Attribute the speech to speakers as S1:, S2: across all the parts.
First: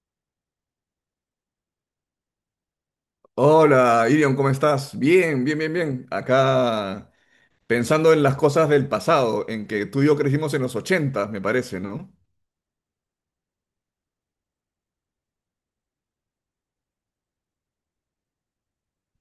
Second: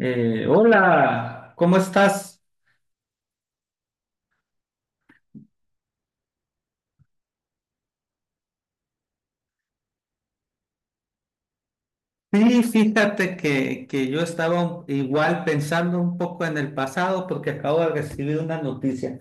S1: Hola, ¿cómo estás?
S2: Hola, Irion, ¿cómo estás? Bien, bien, bien, bien. Acá pensando en las cosas del pasado, en que tú y yo crecimos en los 80, me parece, ¿no?
S1: Sí, fíjate que yo estaba igual pensando un poco en el pasado porque acabo de recibir una noticia.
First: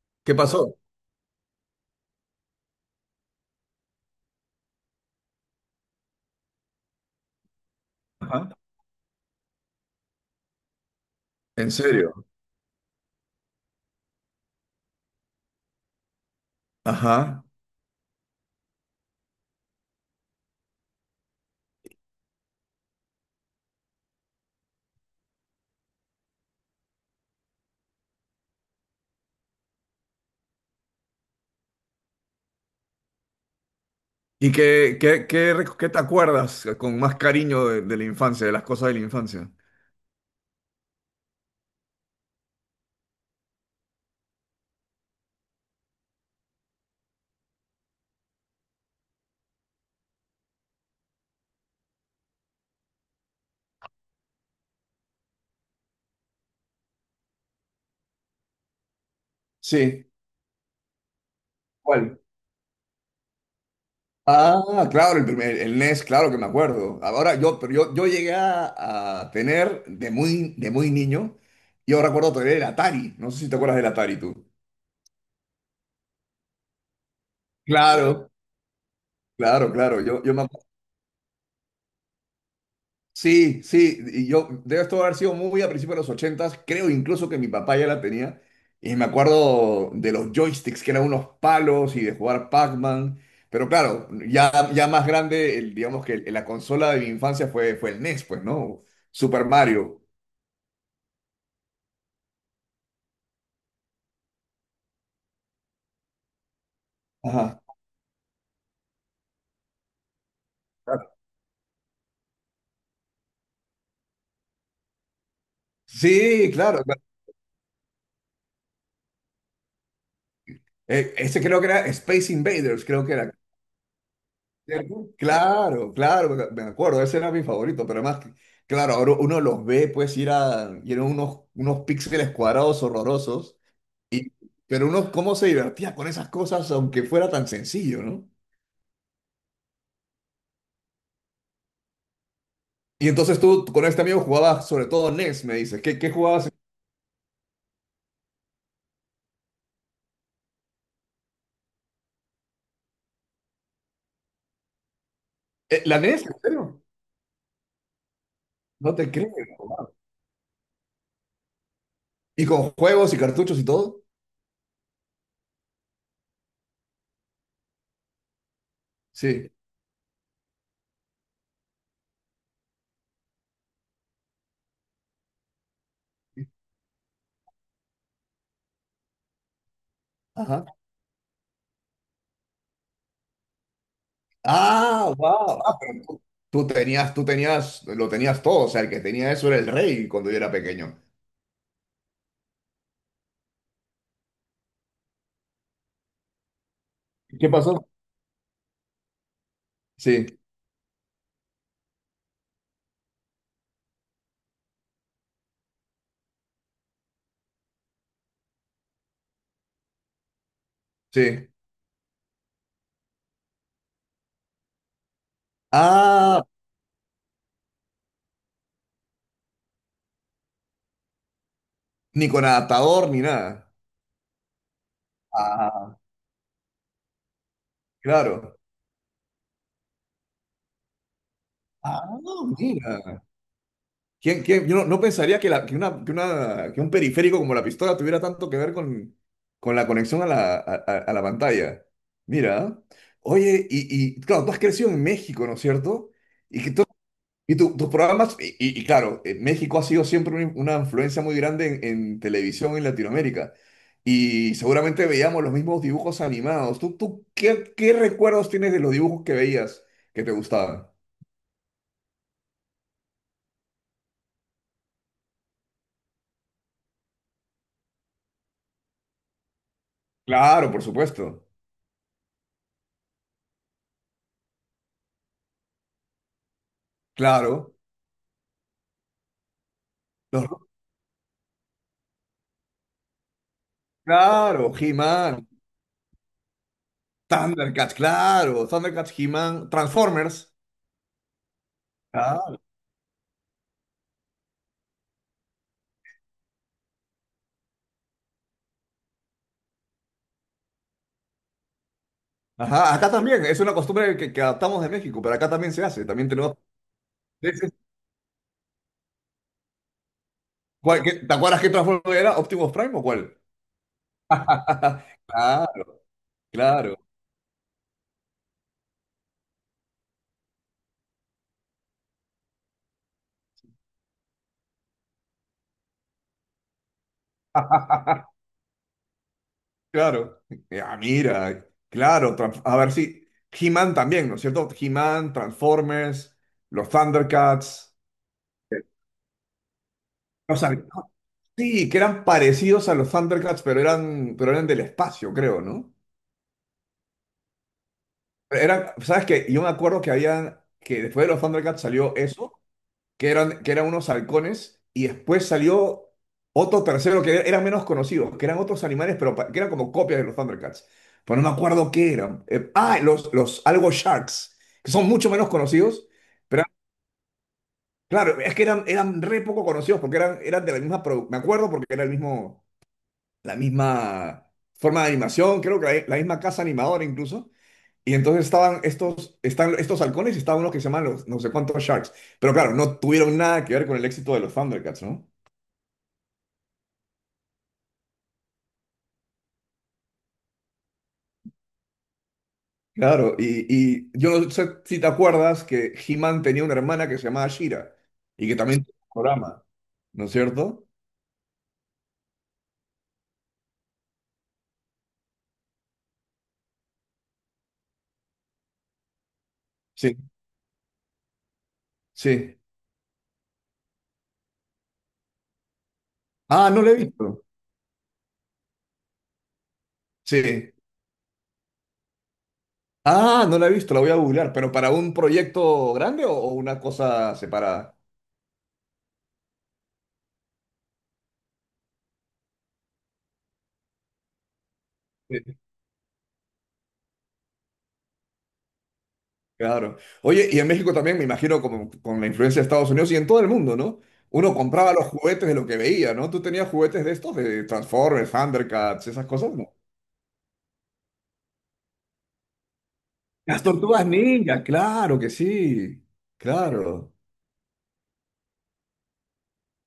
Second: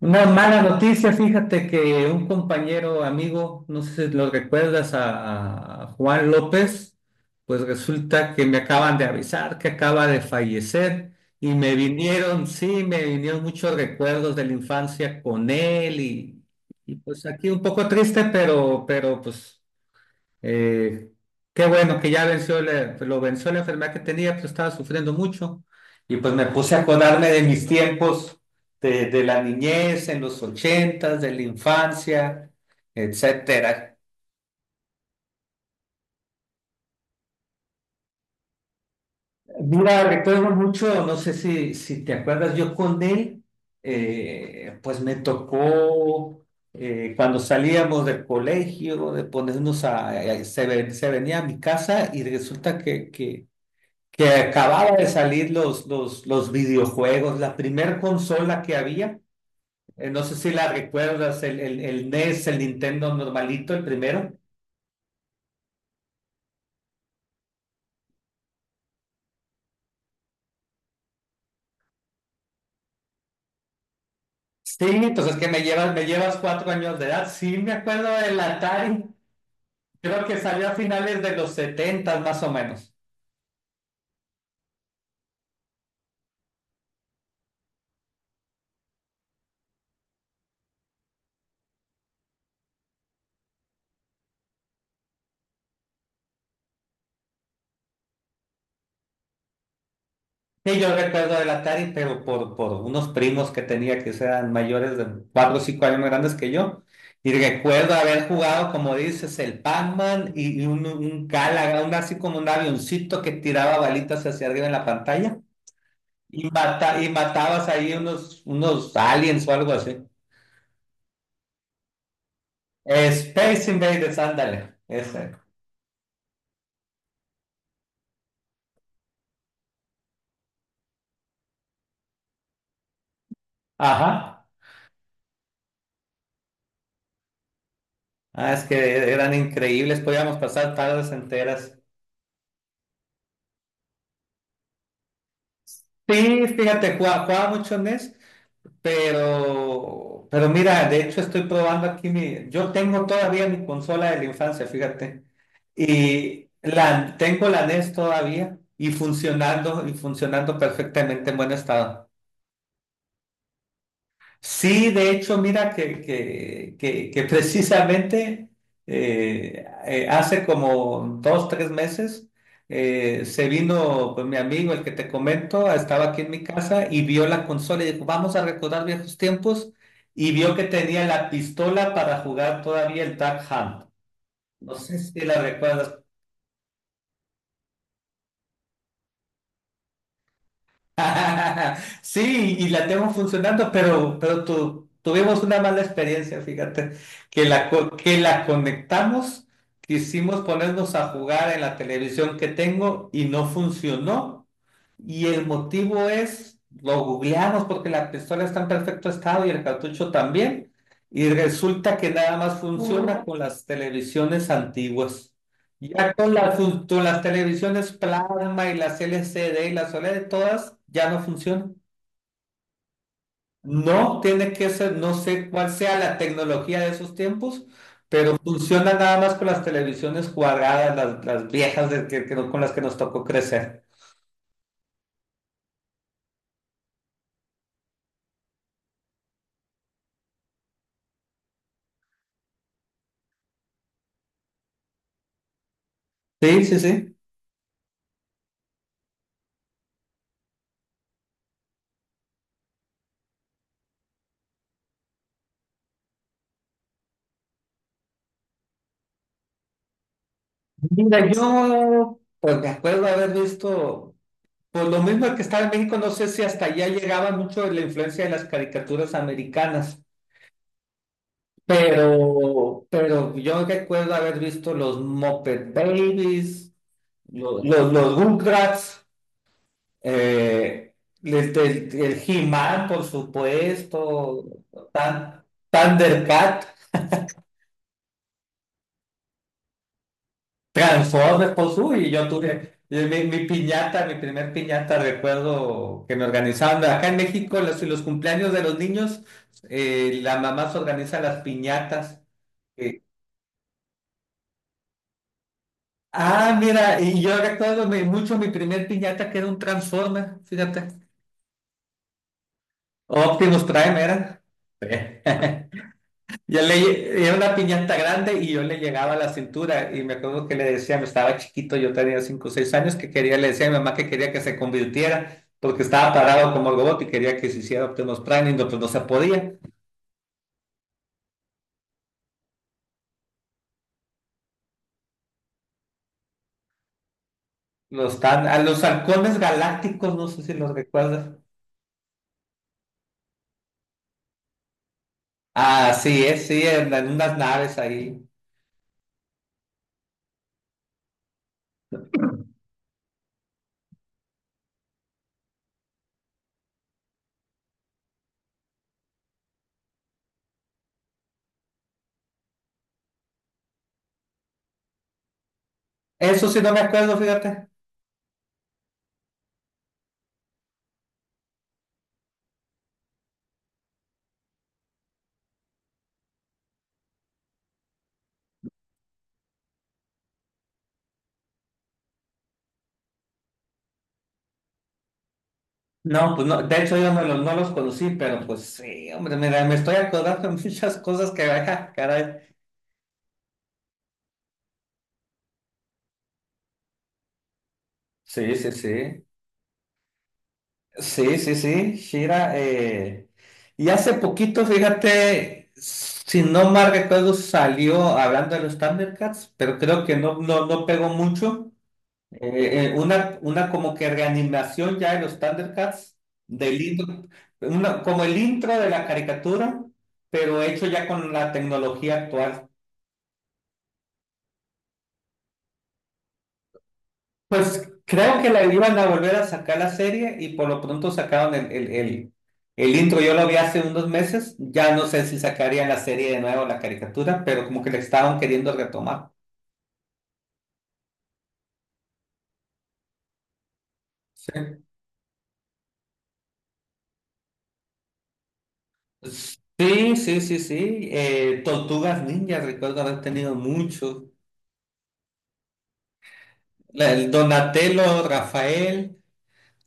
S1: Una
S2: ¿Qué
S1: mala
S2: pasó?
S1: noticia, fíjate que un compañero, amigo, no sé si lo recuerdas, a Juan López, pues resulta que
S2: Ajá.
S1: me acaban de avisar que acaba de fallecer y
S2: ¿En
S1: me
S2: serio?
S1: vinieron, sí, me vinieron muchos recuerdos de la infancia con él, y pues
S2: Ajá.
S1: aquí un poco triste, pero pues... Eh, qué bueno que lo venció la enfermedad que tenía, pues estaba sufriendo mucho. Y pues me puse a acordarme de mis tiempos de la niñez, en los ochentas, de la infancia, etcétera.
S2: ¿Y qué, qué, qué, qué te acuerdas con más cariño de la infancia, de las cosas de la infancia?
S1: Mira, recuerdo mucho, no sé si te acuerdas, yo con él, pues me tocó cuando salíamos del colegio, de ponernos a- se, ve- se venía a mi casa y resulta que acababa de salir los videojuegos, la primer consola que había,
S2: Sí.
S1: no sé si la recuerdas, el
S2: ¿Cuál?
S1: NES, el Nintendo normalito, el primero.
S2: Ah, claro, el primer, el NES, claro que me acuerdo. Ahora yo, pero yo llegué a tener de muy niño, yo recuerdo todavía el Atari. No sé si te acuerdas del Atari tú.
S1: Sí, entonces que me llevas cuatro años de edad. Sí, me acuerdo
S2: Claro,
S1: del Atari.
S2: claro, claro, yo,
S1: Creo que salió a finales de los 70 más o menos.
S2: sí, sí, y yo, debe esto haber sido muy a principios de los ochentas, creo incluso que mi papá ya la tenía, y me acuerdo de los joysticks, que eran unos palos, y de jugar Pac-Man, pero claro, ya, ya más grande, digamos que la consola de mi infancia fue, fue el NES, pues, ¿no? Super Mario.
S1: Sí, yo recuerdo del Atari, pero por unos primos que tenía que eran mayores de 4 o 5 años más grandes que yo. Y
S2: Ajá.
S1: recuerdo haber jugado, como dices, el Pac-Man y un Galaga, un así como un avioncito que tiraba balitas hacia arriba en la pantalla.
S2: Sí,
S1: Y,
S2: claro, claro.
S1: mata, y matabas ahí unos, unos aliens o algo así.
S2: Ese creo que era Space Invaders, creo que era,
S1: Space Invaders, ándale,
S2: ¿cierto?
S1: ese.
S2: Claro, claro, me acuerdo, ese era mi favorito, pero además, claro, ahora uno los ve, pues, ir a, y eran unos, unos píxeles cuadrados horrorosos, y,
S1: Ajá.
S2: pero uno cómo se divertía con esas cosas, aunque fuera tan sencillo, ¿no?
S1: Ah, es que eran increíbles, podíamos pasar tardes enteras.
S2: Y entonces tú con este amigo jugabas sobre todo NES, me dices, ¿qué, qué
S1: Sí,
S2: jugabas?
S1: fíjate, jugaba, jugaba mucho NES. Pero mira, de hecho estoy probando aquí mi, yo tengo todavía mi consola de la infancia, fíjate,
S2: ¿La NES? ¿En serio?
S1: tengo la NES todavía
S2: No te creo. Wow.
S1: y funcionando perfectamente en buen estado.
S2: ¿Y con juegos y cartuchos y todo?
S1: Sí, de hecho, mira que precisamente
S2: Sí.
S1: hace como dos, tres meses se vino pues, mi amigo, el que te comento, estaba aquí en mi casa y vio la consola y dijo, vamos a recordar viejos tiempos y vio que
S2: Ajá.
S1: tenía la pistola para jugar todavía el Duck Hunt. No sé
S2: Ah,
S1: si la
S2: wow. Ah,
S1: recuerdas.
S2: pero tú, tú tenías, lo tenías todo. O sea, el que tenía eso era el rey cuando yo era pequeño.
S1: Sí, y la tengo funcionando, pero, tuvimos una mala experiencia, fíjate,
S2: ¿Qué pasó?
S1: que la conectamos,
S2: Sí,
S1: quisimos ponernos a jugar en la televisión que tengo y no funcionó. Y el motivo es, lo googleamos porque la pistola está en perfecto estado y el cartucho también, y
S2: sí.
S1: resulta que nada más funciona con las televisiones antiguas. Ya con
S2: Ah,
S1: las, con las televisiones plasma y las LCD y las OLED, todas ya no funcionan.
S2: ni con adaptador ni nada.
S1: No tiene que ser, no sé cuál sea
S2: Ah,
S1: la tecnología de esos tiempos, pero
S2: claro.
S1: funciona nada más con las televisiones cuadradas, las viejas
S2: Ah,
S1: de que no- con las que nos
S2: mira.
S1: tocó crecer.
S2: ¿Quién, yo no, no pensaría que, que una, que un periférico como la pistola tuviera tanto que ver con la conexión a la, a, a la pantalla. Mira. Oye, y claro, tú has crecido en México, ¿no es cierto? Y
S1: Sí,
S2: que
S1: sí, sí.
S2: y tus programas, y, y claro, México ha sido siempre una influencia muy grande en televisión en Latinoamérica. Y seguramente veíamos los mismos dibujos animados. ¿Tú, tú qué, qué recuerdos tienes de los dibujos que veías que te gustaban?
S1: Mira, yo pues me acuerdo haber visto, por lo mismo que estaba en México, no sé si hasta allá llegaba mucho la influencia de las caricaturas americanas.
S2: Claro, por supuesto.
S1: Pero yo recuerdo haber visto los Muppet Babies,
S2: Claro.
S1: Rugrats,
S2: Los-
S1: eh, el He-Man, por supuesto,
S2: claro,
S1: Tan-
S2: He-Man,
S1: Thundercat,
S2: Thundercats, claro. Thundercats, He-Man, Transformers.
S1: Transformers, pues uy, yo
S2: Claro.
S1: tuve mi piñata, mi primer piñata, recuerdo que me organizaban. Acá en México, los cumpleaños de los niños, la mamá se organiza las piñatas.
S2: Ajá,
S1: eh,
S2: acá también. Es una costumbre que adaptamos de México, pero acá también se hace. También
S1: Ah,
S2: tenemos...
S1: mira, y yo recuerdo mucho mi primer piñata que era un Transformer, fíjate.
S2: ¿Cuál- qué- ¿Te acuerdas qué Transformers era? ¿Optimus Prime o cuál?
S1: Optimus Prime era. Sí.
S2: Claro,
S1: Yo
S2: claro,
S1: era una piñata grande y yo le llegaba a la cintura y me acuerdo que le decía, me estaba chiquito, yo tenía 5 o 6 años, que quería, le decía a mi mamá que quería que se convirtiera porque estaba parado como robot y quería que se hiciera Optimus Prime y no, pues no se podía.
S2: claro. Ah, mira, claro. A ver si. He-Man también, ¿no es cierto? He-Man, Transformers, los Thundercats.
S1: A
S2: eh,
S1: los halcones galácticos, no sé si
S2: O sea,
S1: los recuerdas.
S2: sí, que eran parecidos a los Thundercats, pero eran del espacio, creo, ¿no?
S1: Ah, sí, sí, en unas naves ahí.
S2: Eran, ¿sabes qué? Yo me acuerdo que habían, que después de los Thundercats salió eso, que eran unos halcones, y después salió otro tercero que eran menos conocidos, que eran otros animales, pero que eran como copias de los Thundercats. Pero no me acuerdo qué eran. Los Algo Sharks, que son mucho menos conocidos,
S1: Eso sí
S2: pero
S1: no me acuerdo, fíjate.
S2: claro, es que eran, eran re poco conocidos porque eran, eran de la misma, me acuerdo porque era el mismo, la misma forma de animación, creo que la misma casa animadora incluso. Y entonces estaban estos, están estos halcones y estaban unos que se llaman los no sé cuántos Sharks. Pero claro, no tuvieron nada que ver con el éxito de los Thundercats, ¿no?
S1: No, pues no, de hecho yo no los conocí, pero pues sí, hombre, mira, me estoy acordando de muchas cosas que, ah, caray.
S2: Claro, y yo no sé si te acuerdas que He-Man tenía una hermana que se llamaba Shira y
S1: Sí,
S2: que
S1: sí,
S2: también tenía un
S1: sí.
S2: programa, ¿no es cierto?
S1: Sí, sí, sí, Shira. Y hace poquito, fíjate, si no mal recuerdo, salió hablando de los Thundercats, pero creo que
S2: Sí,
S1: no pegó mucho.
S2: sí.
S1: Una como que reanimación ya de los Thundercats,
S2: Ah,
S1: del
S2: no la he
S1: intro,
S2: visto.
S1: una, como el intro de la caricatura, pero
S2: Sí.
S1: hecho ya con la tecnología actual.
S2: Ah, no la he visto, la voy a googlear, pero para un proyecto grande o una cosa
S1: Pues
S2: separada.
S1: creo que la iban a volver a sacar la serie y por lo pronto sacaron el intro. Yo lo vi hace unos meses. Ya no sé si sacarían la serie de nuevo, la caricatura, pero como que le estaban queriendo retomar.
S2: Claro. Oye, y en México también, me imagino, como con la influencia de Estados Unidos y en todo el mundo, ¿no? Uno
S1: Sí,
S2: compraba los juguetes de lo que veía, ¿no? ¿Tú tenías juguetes de estos, de Transformers, Thundercats, esas cosas, no?
S1: sí, sí, sí, sí. Tortugas Ninjas, recuerdo haber tenido
S2: Las tortugas
S1: muchos.
S2: ninja, claro que sí,
S1: La-
S2: claro.
S1: el Donatello, Rafael,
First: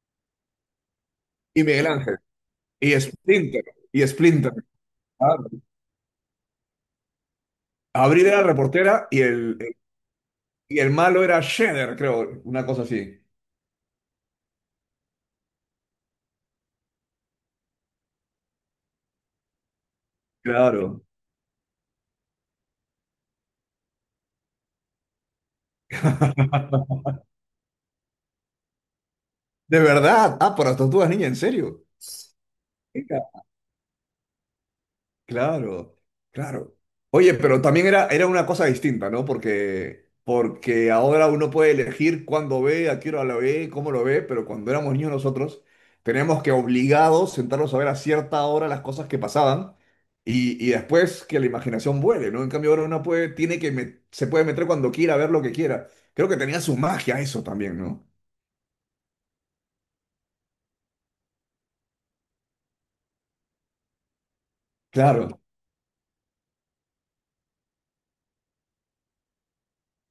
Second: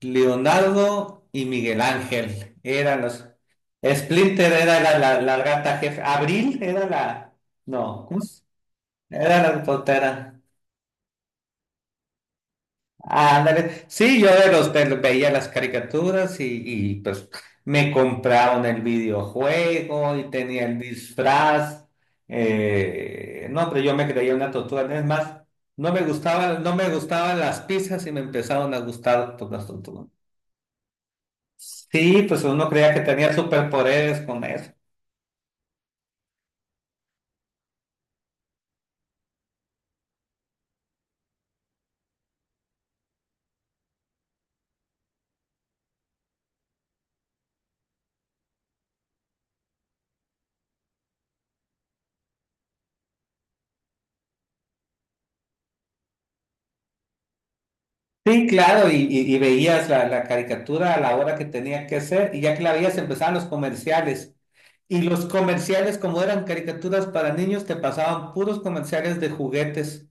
S1: Leonardo y
S2: Y
S1: Miguel
S2: Miguel Ángel,
S1: Ángel
S2: y
S1: eran los.
S2: Splinter, y
S1: Splinter
S2: Splinter,
S1: era la
S2: claro.
S1: gata jefe. Abril era la. No, ¿cómo?
S2: Abril era reportera
S1: Era la reportera.
S2: y el malo era Shredder, creo, una cosa así.
S1: Ándale. Sí, yo veía las caricaturas y, pues me compraron el videojuego y tenía el
S2: Claro.
S1: disfraz. No, pero yo me creía una tortuga. Es más, no me gustaban las pizzas y me empezaron a gustar por las
S2: De
S1: tortugas.
S2: verdad, ah, por las tortugas ninja, ¿en serio?
S1: Sí, pues uno creía que tenía superpoderes con eso.
S2: Claro, claro. Oye, pero también era, era una cosa distinta, ¿no? Porque, porque ahora uno puede elegir cuándo ve, a qué hora lo ve, cómo lo ve, pero cuando éramos niños nosotros teníamos que obligados sentarnos a ver a cierta hora las cosas que pasaban y después que la imaginación vuele, ¿no? En cambio ahora uno puede, tiene que se puede meter cuando quiera, ver lo que quiera. Creo que tenía su magia eso también, ¿no?
S1: Sí, claro, y veías la caricatura a la hora que tenía que ser, y ya que la veías empezaban los comerciales. Y los
S2: Claro.
S1: comerciales, como eran caricaturas para niños, te pasaban puros comerciales de juguetes.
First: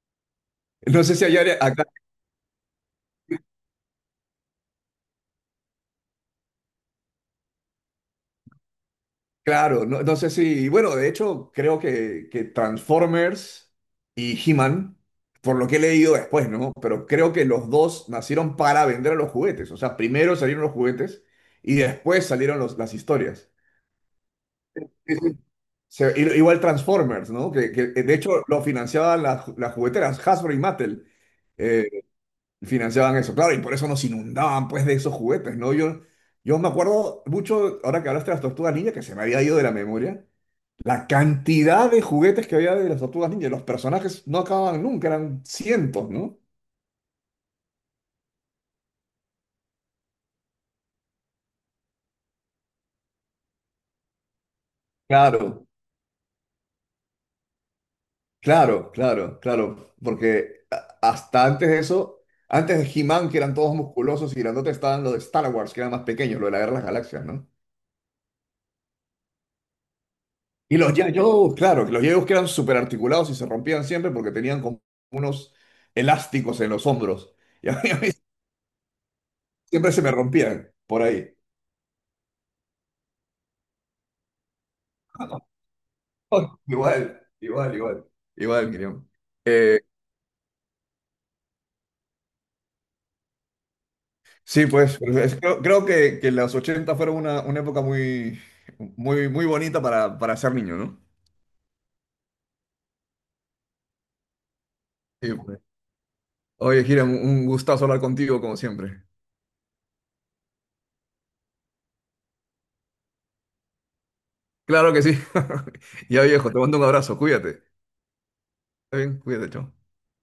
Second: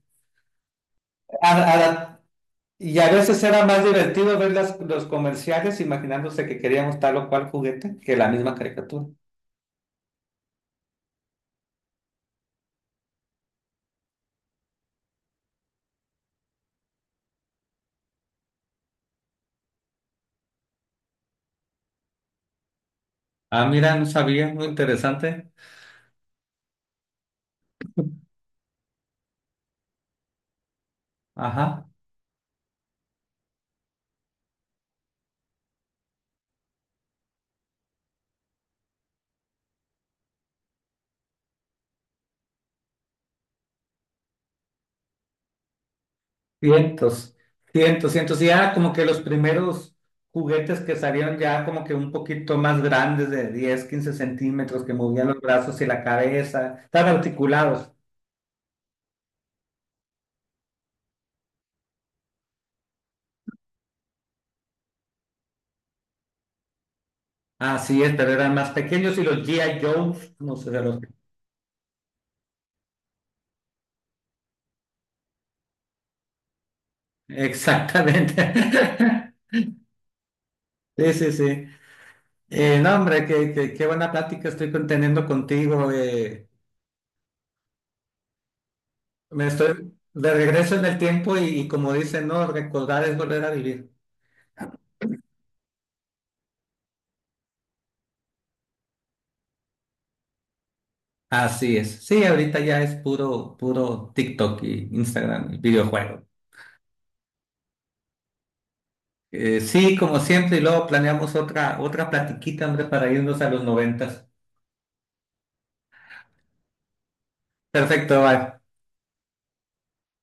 S2: No sé si allá,
S1: A- a la- y a veces era más divertido ver los comerciales imaginándose que queríamos tal o cual juguete que la misma caricatura.
S2: claro, no, no sé si, bueno, de hecho creo que Transformers y He-Man, por lo que he leído después, ¿no? Pero creo que los dos nacieron para vender los juguetes, o sea, primero salieron los juguetes y después salieron las historias.
S1: Ah, mira, no sabía, muy
S2: Sí, sí.
S1: interesante.
S2: Igual Transformers, ¿no? Que, de hecho lo financiaban las, las jugueteras, Hasbro y Mattel, eh,
S1: Ajá.
S2: financiaban eso, claro, y por eso nos inundaban pues de esos juguetes, ¿no? Yo me acuerdo mucho, ahora que hablaste de las Tortugas Ninja, que se me había ido de la memoria. La cantidad de juguetes que había de las tortugas ninja, los personajes no acababan nunca, eran cientos, ¿no?
S1: Cientos, cientos. Y ya como que los primeros juguetes que salieron ya como que un poquito más grandes de 10, 15 centímetros, que movían los
S2: Claro,
S1: brazos y la cabeza, estaban articulados.
S2: claro, claro, claro, porque hasta antes de eso, antes de He-Man, que eran todos musculosos y grandotes, estaban los de Star Wars, que eran más pequeños, lo de la Guerra de las Galaxias, ¿no?
S1: Así es, pero eran más pequeños y los GI. Joes, no sé
S2: Y
S1: de
S2: los
S1: los...
S2: Yayos, claro, que los Yayos que eran súper articulados y se rompían siempre porque tenían como unos elásticos en los hombros. Y a mí
S1: Exactamente.
S2: siempre se me rompían por
S1: Sí, sí,
S2: ahí.
S1: sí. No, hombre, qué, qué, qué buena plática estoy conteniendo contigo.
S2: Igual, igual, igual, igual, Miriam.
S1: Me estoy de regreso en el tiempo y como dicen, no, recordar es volver a vivir.
S2: Sí, pues, pero creo, creo que los 80 fueron una época muy, muy, muy bonita para ser niño, ¿no?
S1: Así es. Sí, ahorita ya es puro, puro TikTok y
S2: Sí,
S1: Instagram y
S2: pues.
S1: videojuego.
S2: Oye, Hiram, un gustazo hablar contigo como siempre.
S1: Sí, como siempre, y luego planeamos otra platiquita, hombre, para irnos a los noventas.
S2: Claro que sí. Ya viejo, te mando un abrazo, cuídate.
S1: Perfecto, bye.
S2: Está bien, cuídate, chao.